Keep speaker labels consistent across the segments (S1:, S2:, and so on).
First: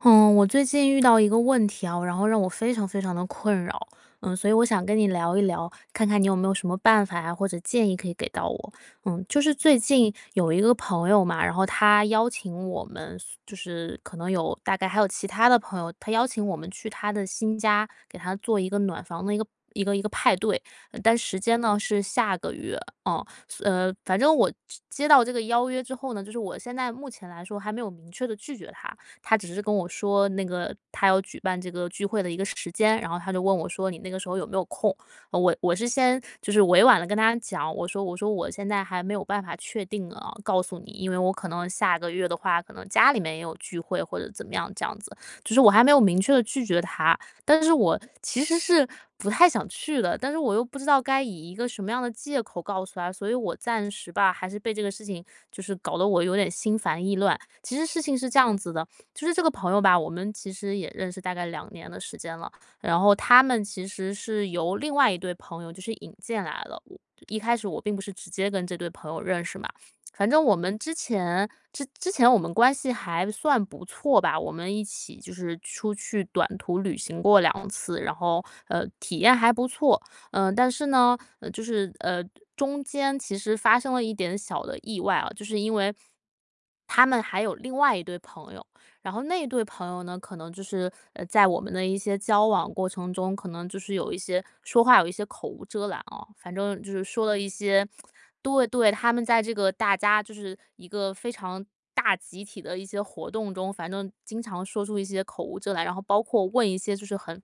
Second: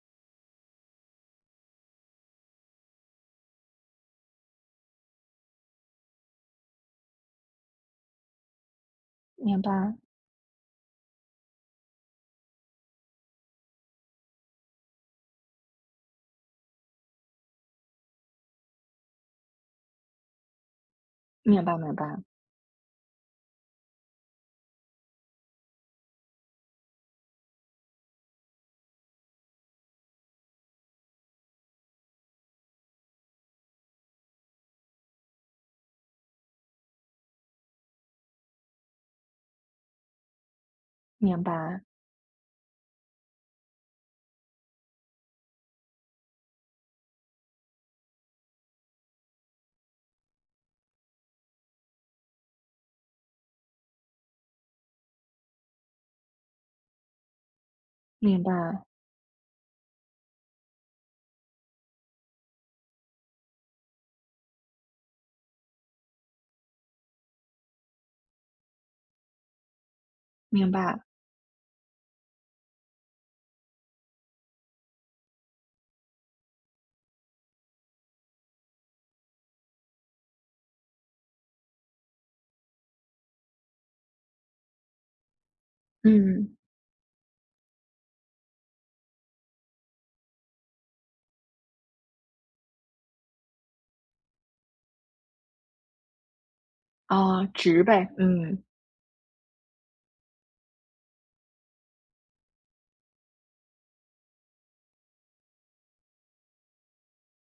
S1: 嗯，我最近遇到一个问题啊，然后让我非常非常的困扰，嗯，所以我想跟你聊一聊，看看你有没有什么办法呀，或者建议可以给到我。嗯，就是
S2: 明
S1: 最
S2: 白，
S1: 近有一个朋友嘛，然后他邀请我们，就是可能有大概还有其他的朋友，他邀请我们去他的新家给他做一个暖房的一个。一个派对，但时间
S2: 明
S1: 呢
S2: 白，明
S1: 是
S2: 白，
S1: 下个月，嗯，反正我接到这个邀约之后呢，就是我现在目前来说还没有明确的拒绝他，他只是跟我说那个他要举办这个聚会的一个时间，然后他就问我说："你那个时候有没有空？"我是先就是委婉的跟他讲，我说我现在还没有办法确定啊，告诉你，因为我
S2: 明
S1: 可能
S2: 白，
S1: 下个月的话，可能家里面也有聚会或者怎么样这样子，就是我还没有明确的拒绝他，但是我其实是不太想去的，但是我又不知道该以一个什么样的借口告诉他，所以我暂时吧，还是被这个事情就是搞得我有点心烦意乱。其实事情是这
S2: 明白，
S1: 样子的，就是这个朋友吧，我们其实也认识大概两年的时间了。然后他们其实是由另外一对朋友就是引荐来了。一开始我并不是直接跟这对朋友认识嘛，反正我
S2: 明
S1: 们之
S2: 白，
S1: 前之之前我们关系还算不错吧，我们一起就是出去短途旅行过两次，然后体验还不错。但是呢，就是中间其实发生了一点小的意外啊，就是因为。
S2: 嗯，
S1: 他们还有另外一对朋友，然后那一对朋友呢，可能就是,在我们的一些交往过程中，可能就是有一些说话有一些口无遮拦啊，反正就是说了
S2: 啊，
S1: 一
S2: 值
S1: 些，
S2: 呗，嗯，
S1: 对对，他们在这个大家就是一个非常大集体的一些活动中，反正经常说出一些口无遮拦，然后包括问一些就是很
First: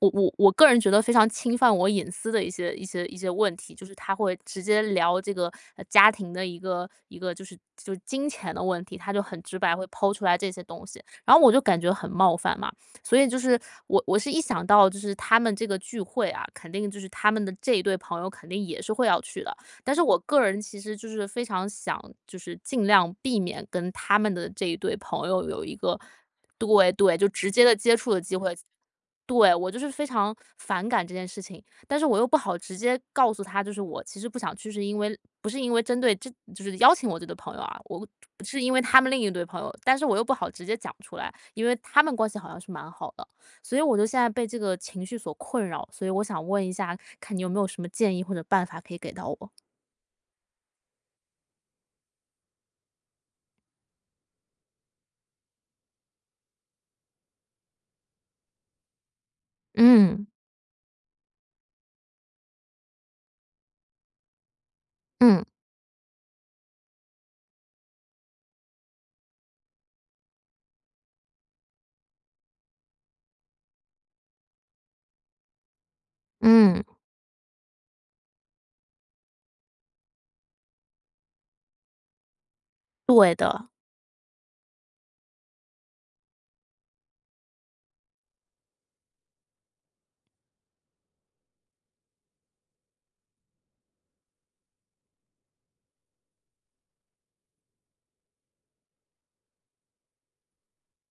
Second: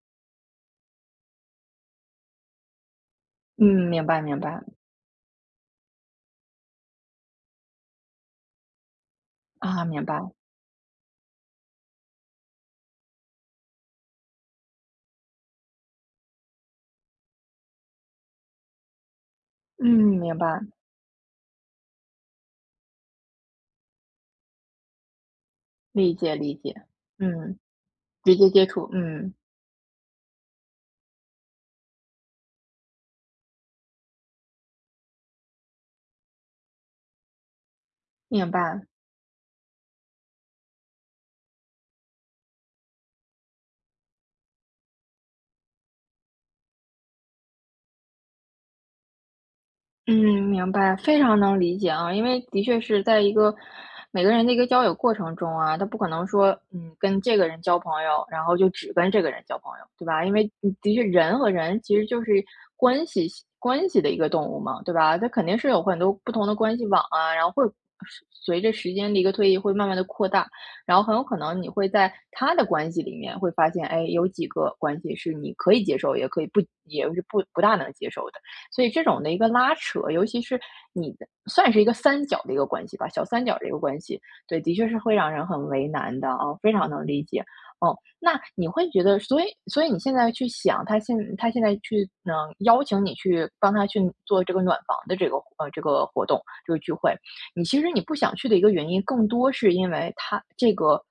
S1: 我个人觉得非常侵犯我隐私的一些问题，就
S2: 嗯，
S1: 是
S2: 明
S1: 他
S2: 白，
S1: 会
S2: 明白，
S1: 直接聊这个家庭的一个就是金钱的问题，他就很直白
S2: 啊，
S1: 会
S2: 明
S1: 抛
S2: 白，
S1: 出来这些东西，然后我就感觉很冒犯嘛，所以就是我是一想到就是他们这个聚会啊，肯定就是他们的这一对朋友肯定也是会要去的，
S2: 嗯，
S1: 但是我
S2: 明
S1: 个人
S2: 白，
S1: 其实就是非常想就是尽量避免跟他们的这一对朋友有一个
S2: 理解，理解，
S1: 对对就直
S2: 嗯，
S1: 接的接触的
S2: 直
S1: 机
S2: 接
S1: 会，
S2: 接触，嗯，
S1: 对，我就是非常反感这件事情，但是我又不好直接告诉他，就是我其实不想去，是因为不是因为针对这就是邀请我这对朋友啊，我不
S2: 明
S1: 是因为
S2: 白。
S1: 他们另一对朋友，但是我又不好直接讲出来，因为他们关系好像是蛮好的，所以我就现在被这个情绪所困扰，所以我想问一下，看你有没有什么建议或者办法可以给到我？
S2: 嗯，明白，非常能理解啊，因为的确是在一个每个人的一个交友过程中啊，他不可能说，跟这个人交朋友，然后就只跟这个人交朋友，对吧？
S1: 嗯
S2: 因为的确人和人其实就是关系关系的一个动物嘛，对吧？他
S1: 嗯
S2: 肯定是有很多不同的关系网啊，然后会随着时间的一个推移会慢慢的扩大，然后很有可能你会在他的关系里面会发现，哎，有几个关系是你可以接受，也可以不，
S1: 嗯，
S2: 也是不大能接受的。所以这种的一个拉扯，尤其是你的算是一个三角的一个关系吧，小
S1: 对
S2: 三角的
S1: 的，
S2: 一个关系，对，的确是会让人很为难的啊，非常能理解。哦，那你会觉得，所以你现在去想，他现在去，邀请你去帮他去做这个暖房的这个这个活动这个聚会，你其实你不想去的一个原因，更多是因为他这个，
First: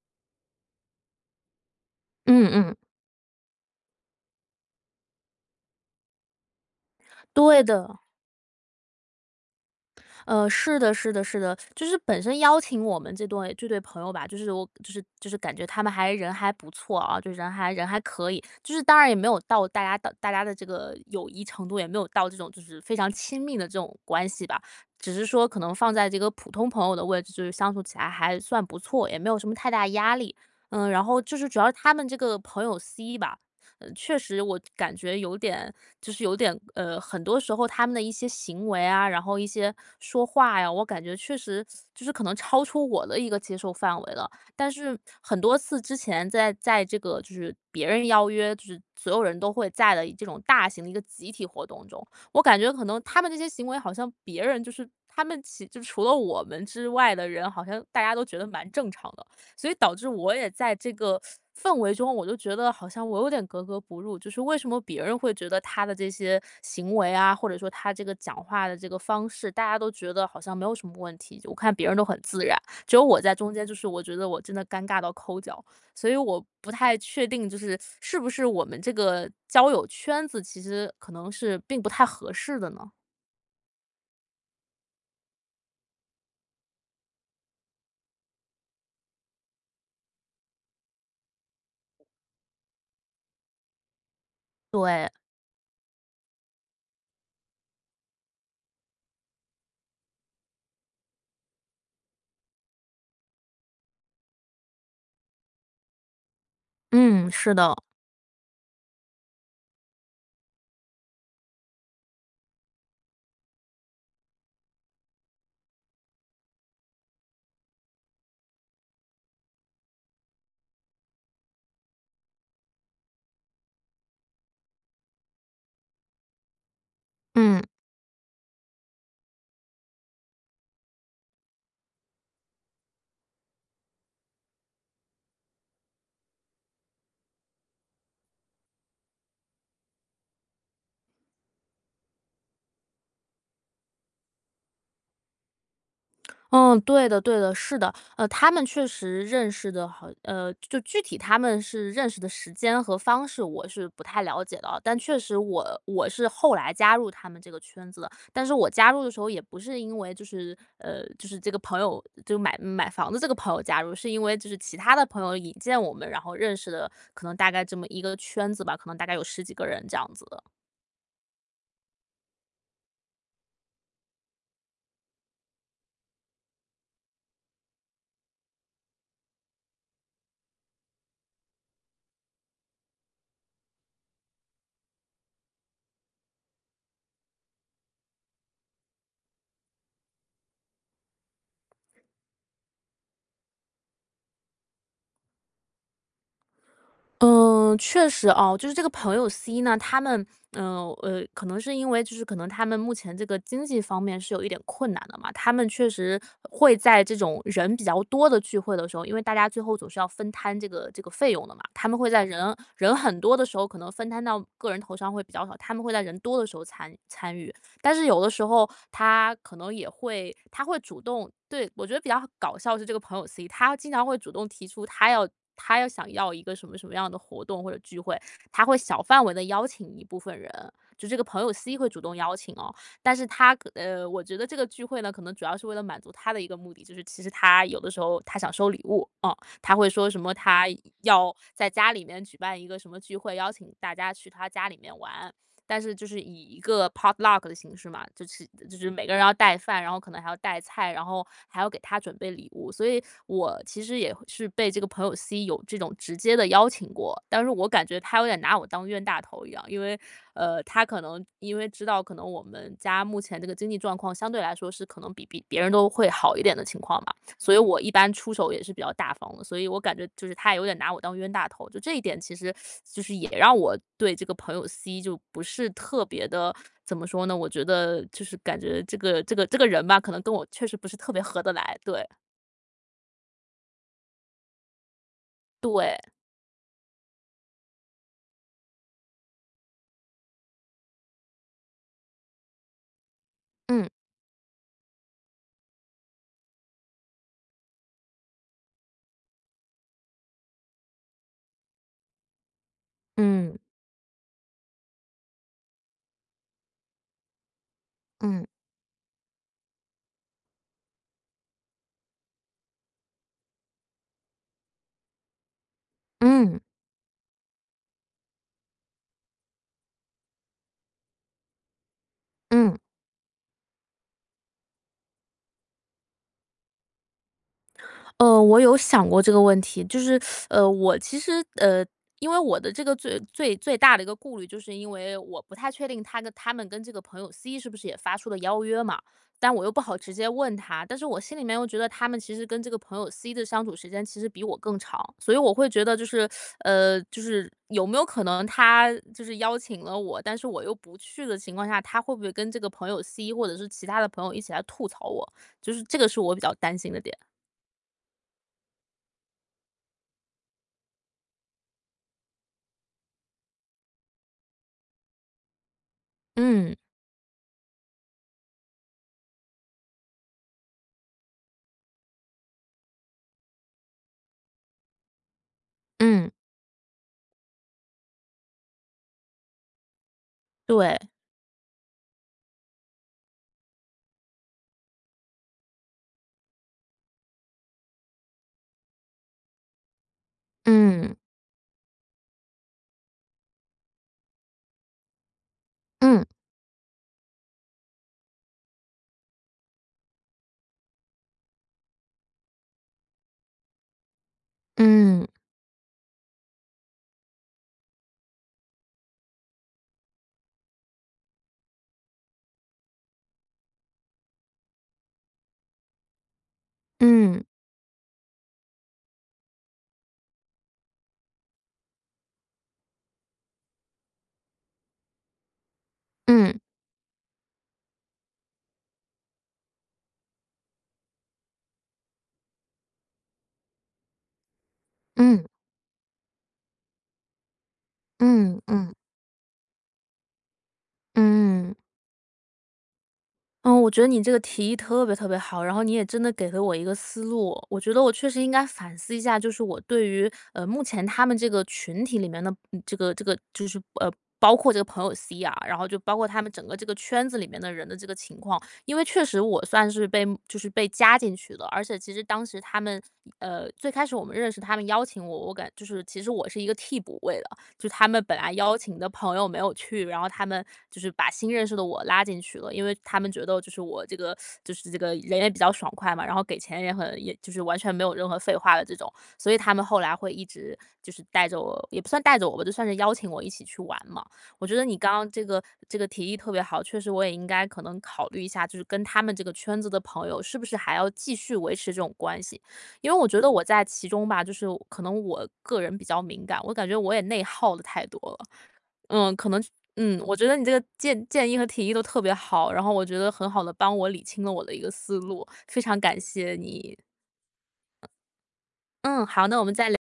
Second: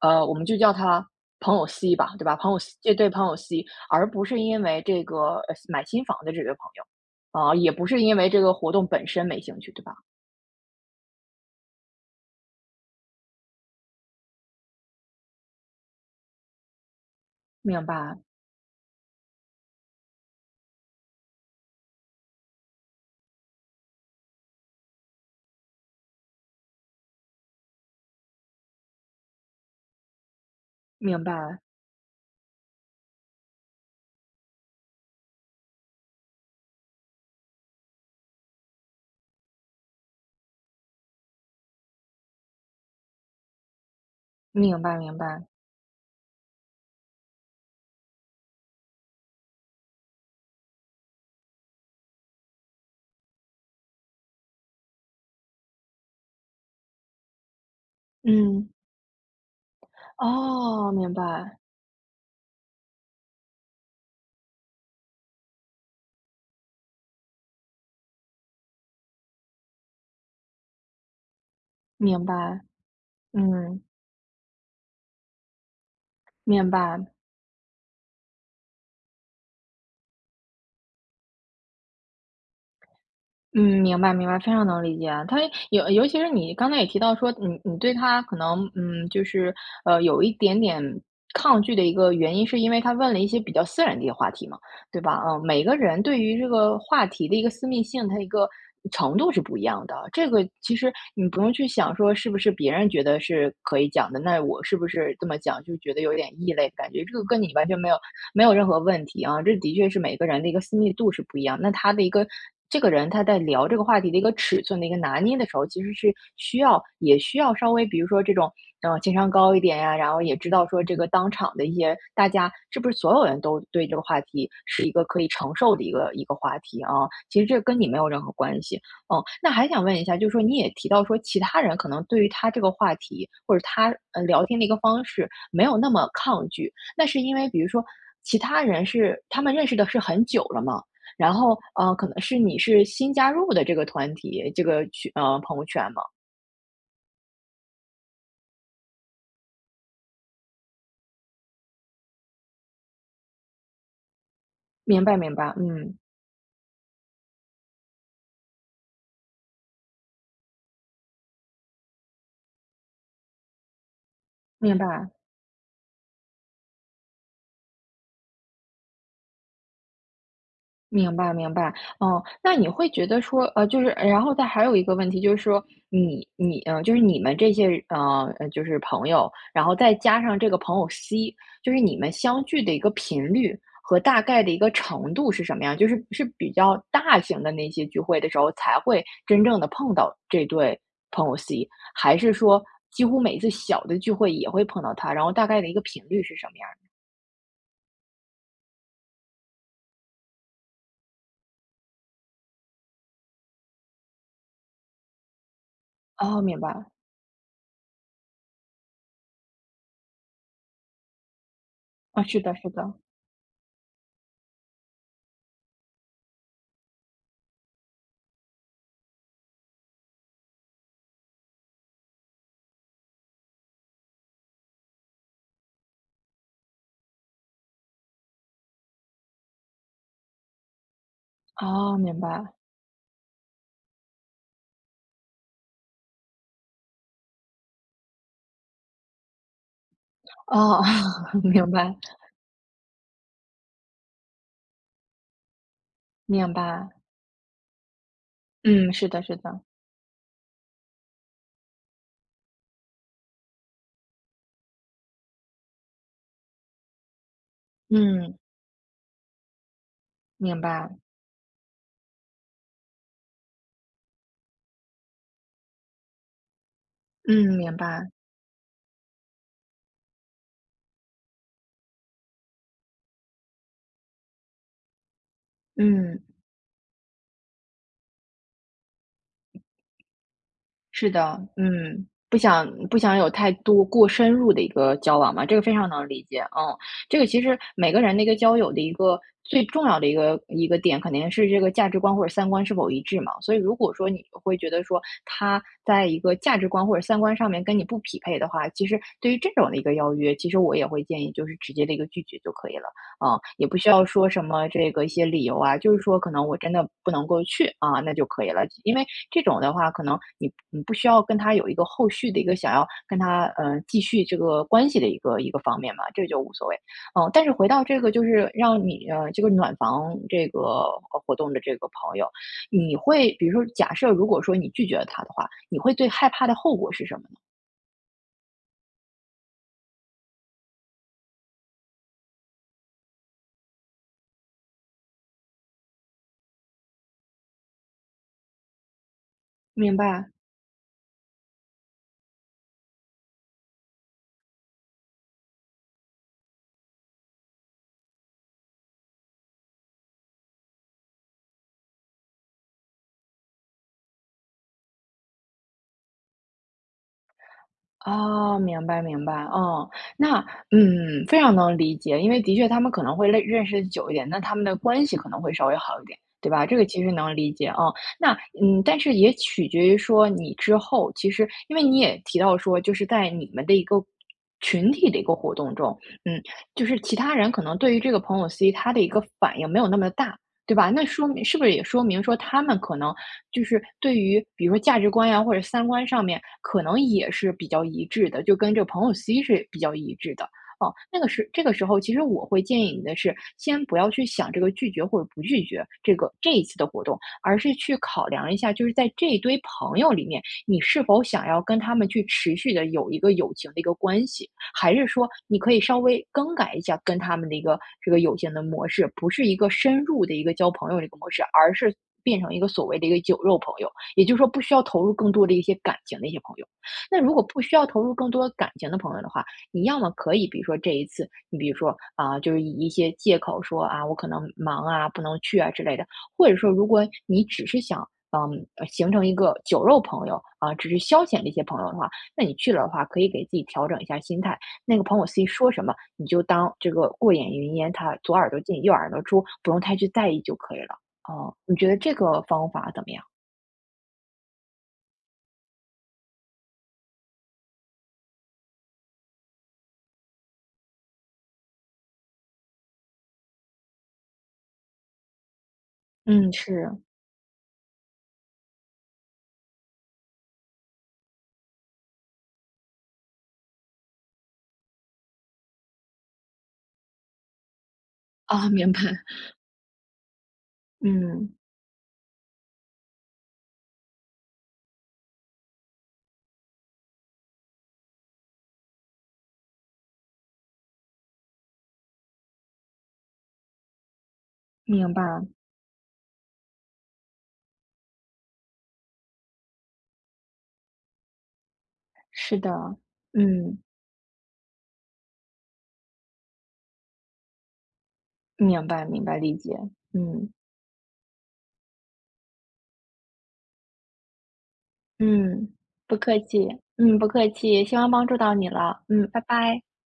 S2: 我们就叫他朋友 C 吧，对吧？
S1: 嗯
S2: 朋友 C
S1: 嗯，
S2: 这对朋友 C，而不是因为这个买新房的这位朋友。啊，
S1: 对
S2: 也不
S1: 的。
S2: 是因为这个活动本身没兴趣，对吧？
S1: 呃，是的，是的，是的，就是本身邀请我们这对朋友吧，就是我就是感觉他们还人还不错啊，就人还
S2: 明
S1: 人还
S2: 白，
S1: 可以，就是当然也没有到大家的这个友谊程度，也没有到这种就是非常亲密的这种关系吧，只是说可能放在这个普通朋友的位置，就是相处起来还算不错，也没有什么太大压力。嗯，然后
S2: 明
S1: 就是主
S2: 白，
S1: 要是他们这个朋友 C 吧，呃，确实我感觉有点，就是有点，呃，很多时候他们的一些行为啊，然后一些说话呀，我感觉确实就是可能超出我的一个接受范围了。但
S2: 明
S1: 是
S2: 白，明
S1: 很
S2: 白。
S1: 多次之前在这个就是别人邀约，就是所有人都会在的这种大型的一个集体活动中，我感觉可能他们这些行为好像别人就是他们其就除了我们之外的人，好像大家都觉得
S2: 嗯，
S1: 蛮正常的。所以导致我也在
S2: 哦，
S1: 这
S2: 明
S1: 个
S2: 白，
S1: 氛围中，我就觉得好像我有点格格不入，就是为什么别人会觉得他的这些行为啊，或者说他这个讲话的这个方式，大家都觉得好像没有什么问题，我看别人都很
S2: 明
S1: 自然，
S2: 白，
S1: 只有我在中间，就
S2: 嗯，
S1: 是我觉得我真的尴尬到抠脚，所以我不
S2: 明
S1: 太
S2: 白，
S1: 确定，就是是不是我们这个交友圈子其实可能是并不太合适的呢？
S2: 嗯，明白明白，非常能理解啊。他尤其是你刚才也提到说，你对他可能，就是有一点点抗拒的一个原因，是因为他问了一些比较私人的一些话题嘛，对
S1: 对，
S2: 吧？嗯，每个人对于这个话题的一个私密性，它一个程度是不一样的。这个其实你不用去想说是不是别人觉得是可以讲的，那我是不是这么讲就觉得有点异类，感觉这个
S1: 嗯，
S2: 跟你
S1: 是
S2: 完
S1: 的，
S2: 全没有任何问题啊，这的确是每个人的一个私密度是不一样，那他的一个这个人他在聊这个话题的一个尺寸的一个拿捏的时候，其实是需要也需要稍微比如说这种，情商高一点呀，然后也知道说这个当场的一些大家是不是所有人都对这个话题是一个可以承受的一个话题啊，其实这
S1: 嗯。
S2: 跟你没有任何关系。哦，那还想问一下，就是说你也提到说其他人可能对于他这个话题，或者他，聊天的一个方式没有那么抗拒，那是因为比如说其他人是他们认识的是很久了嘛，然后，可能是你是新加入的这个团体，这个群朋友圈嘛。
S1: 嗯，对的，是的。呃，他们确实认识的好呃，就具体他们是认识的时间和方式，我是不太了解的啊但
S2: 明白
S1: 确
S2: 明
S1: 实
S2: 白，
S1: 我
S2: 嗯，
S1: 我是后来加入他们这个圈子的，但是我加入的时候也不是因为就是呃，就是这个朋友就买房子这个朋友加入，是因为就是其
S2: 明
S1: 他的
S2: 白。
S1: 朋友引荐我们，然后认识的，可能大概这么一个圈子吧，可能大概有十几个人这样子。
S2: 明白明白，嗯，那你会觉得说，就是，然后再还有一个问题就是说，你，就是你们这些，就是朋友，然后再加上这个朋友 C，就是你们相聚的一个频率和大概的一个程度是什么样？就是是比较大型的那些聚会的时候才会真正的碰到这对朋友 C，还是说几乎每次小的聚会也会碰到他？然后大概的一个频率是什么
S1: 嗯，确实哦，就是这个朋友 C 呢，他们，可能是因为就是可能他们目前这个经济方面是有一点困难的嘛，他们
S2: 样
S1: 确实
S2: 的？哦，明
S1: 会
S2: 白，
S1: 在这种人比较多的聚会的时候，因为大家最后总是要分摊这个费用的嘛，他们会
S2: 啊，
S1: 在
S2: 是的，
S1: 人
S2: 是的。
S1: 人很多的时候，可能分摊到个人头上会比较少，他们会在人多的时候参与。但是有的时候他可能也会他会主动对，我觉得比较搞笑是这个朋友 C,他经常会主动提出他要想要一个什么什么样的活动或者聚会，他会小范围的邀请一部分人，就这个朋友 C 会
S2: 哦，
S1: 主动
S2: 明
S1: 邀
S2: 白。
S1: 请哦。但是他可呃，我觉得这个聚会呢，可能主要是为了满足他的一个目的，就是其实他有的时候他想收礼物，嗯，他会说什么他
S2: 哦，
S1: 要 在
S2: 明
S1: 家
S2: 白，
S1: 里面举办一个什么聚会，邀请大家去他家里面玩，但是就是以
S2: 明
S1: 一个
S2: 白。
S1: potluck 的形式嘛，就是
S2: 嗯，
S1: 每
S2: 是
S1: 个人
S2: 的，
S1: 要
S2: 是
S1: 带
S2: 的。
S1: 饭，然后可能还要带菜，然后还要给他准备礼物。所以我其实也是被这个朋友 C 有这种直接的邀请过，但是我感觉他有点
S2: 嗯，
S1: 拿我当冤大头一样，因为
S2: 明
S1: 他
S2: 白，
S1: 可能因为知道可能我们家目前这个经济状况相对来说是可能比别人都会好一点的情况嘛。所以
S2: 嗯，明
S1: 我一
S2: 白，
S1: 般出手也是比较大方的，所以我感觉就是他也有点拿我当冤大头，就这一点其实就是也让我对这个朋友 C 就不是特
S2: 嗯。
S1: 别的，怎么说呢？我觉得就是感觉这个人吧，可能跟我确实不是
S2: 是
S1: 特别
S2: 的，
S1: 合得来。对
S2: 嗯，不想有太多过深入的一个交往嘛，这个非常
S1: 对，
S2: 能理解。嗯，这个其实每个人的一个交友的一个最重要的一个点，肯定是这个价值观或者三观是否一致嘛。所以如
S1: 嗯。
S2: 果说你会觉得说他在一个价值观或者三观上面跟你不匹配的话，其实对于这种的一个邀约，其实我也会建议就是直接的一个拒绝就可以了。啊，
S1: 嗯
S2: 也不需要说什么这个一些理由啊，就是说可能我真的不能够去啊，那就
S1: 嗯
S2: 可以了。因为这种的话，可能你不需要跟他有一个后续的一个想要跟他继续这个关系的一个方面嘛，这就无
S1: 嗯
S2: 所谓。但是回到这个就是让你这个暖房这个活动的这个朋友，
S1: 嗯。
S2: 你会比如说假设如果说你拒绝了他的话，你会最害怕的后果是什么呢？
S1: 呃，我有想过这个问题，就是，呃，我其实，呃，因为我的这个最大的一个顾虑，就是因为我不太确定他跟他们跟这个朋友 C 是不是也发出了邀约嘛，但我又不好
S2: 明
S1: 直接
S2: 白。
S1: 问他，但是我心里面又觉得他们其实跟这个朋友 C 的相处时间其实比我更长，所以我会觉得就是，呃，就是有没有可能他就是邀请了我，但是我又不去的情况下，他会不会跟这个朋友 C 或者是其他的朋友一起来吐槽我？就是这个是我比较担心的点。
S2: 哦，明白明白，哦，那非常能理解，因为的确他们可能会认识久一点，那他们的关系可能会稍微好一点，对吧？
S1: 嗯。
S2: 这个其实能理解啊，哦那但是也取决于说你之后，其实因为你也提到说，就是在你们的一个群体的一个活动中，
S1: 嗯。
S2: 嗯，就是其他人可能对于这个朋友 C 他的一个反应没有那么大，对吧？
S1: 对。
S2: 那说明是不是也说明说他们可能就是对于比如说价值观呀，或者三观上面，可能也是比较一致的，就跟这个朋友 C 是比较一致的。哦，
S1: 嗯，
S2: 那个时这个时候，其实我会建议你的是，先不要去想这个拒绝或者不拒绝
S1: 嗯，
S2: 这一次的活动，而是去考量一下，就是在这一堆朋友里面，你是否想要跟他们去持续的有一个友情的一个关系。还是
S1: 嗯，
S2: 说你可以稍微更改一下跟他们的一个这个友情的模式，不是一个深入的一个交朋友这个模式，而是变成一个所谓的一个酒肉朋友，也就是说不需要投入更多的一些感情的一些朋友。那如
S1: 嗯，
S2: 果不需要投入更多感情的朋友的话，你要么可以，比如说这一次，你比如说啊、就是以一些借口说啊，我可能忙啊，不能去啊之类的，或者
S1: 嗯，
S2: 说如果你只是想。形成一个酒肉朋友啊，只是消遣的一些朋友的话，那你去了的话，可以给自己调整一下心态，那个朋友
S1: 嗯，
S2: C 说什么，你就当这个过眼云烟，他左耳朵
S1: 嗯，
S2: 进右
S1: 嗯，
S2: 耳朵出，不用太去在意就可以了。哦，
S1: 嗯。
S2: 你觉得这个方法怎么样？
S1: 嗯，我觉得你这个提议特别特别好，然后你也真的给了我一个思路。我觉得我确实应该反思一下，就是我对于目前他们这个群体里面的这个就是呃。包括这个朋友 C 啊，然后就包括他们
S2: 嗯，
S1: 整个这
S2: 是，
S1: 个圈子里面的人的这个情况，因为确实我算是被就是被加进去的，而且其实当时他们最开始我们认识，他们邀请我，我感就是其实我是一个替补位的，就他们本来
S2: 啊，
S1: 邀
S2: 明
S1: 请
S2: 白。
S1: 的朋友没有去，然后他们就是把新
S2: 嗯，
S1: 认识的我拉进去了，因为他们觉得就是我这个就是这个人也比较爽快嘛，然后给钱也很也就是完全没有任何废话的这种，所以他们后来会一直就是带着我，也不算带着我吧，就算是邀请我一起去玩嘛。我觉得你刚
S2: 明白，
S1: 刚这个提议特别好，确实我也应该可能考虑一下，就是跟他们这个圈子的朋友是不是还要继续维持这种关
S2: 是
S1: 系，
S2: 的，
S1: 因为我觉得我
S2: 嗯，
S1: 在其中吧，就是可能我个人比较敏感，我感觉我也内耗的太多了。
S2: 明白明
S1: 嗯，
S2: 白，
S1: 可
S2: 理
S1: 能
S2: 解，
S1: 嗯，我觉
S2: 嗯
S1: 得你这个建议和提议都特别好，然后我觉得很好的帮我理清了我的一个思路，
S2: 嗯，
S1: 非常
S2: 不
S1: 感
S2: 客
S1: 谢
S2: 气，
S1: 你。
S2: 嗯，不客气，希望帮助到你了，
S1: 嗯，
S2: 嗯，拜
S1: 好，那我们
S2: 拜。
S1: 再聊。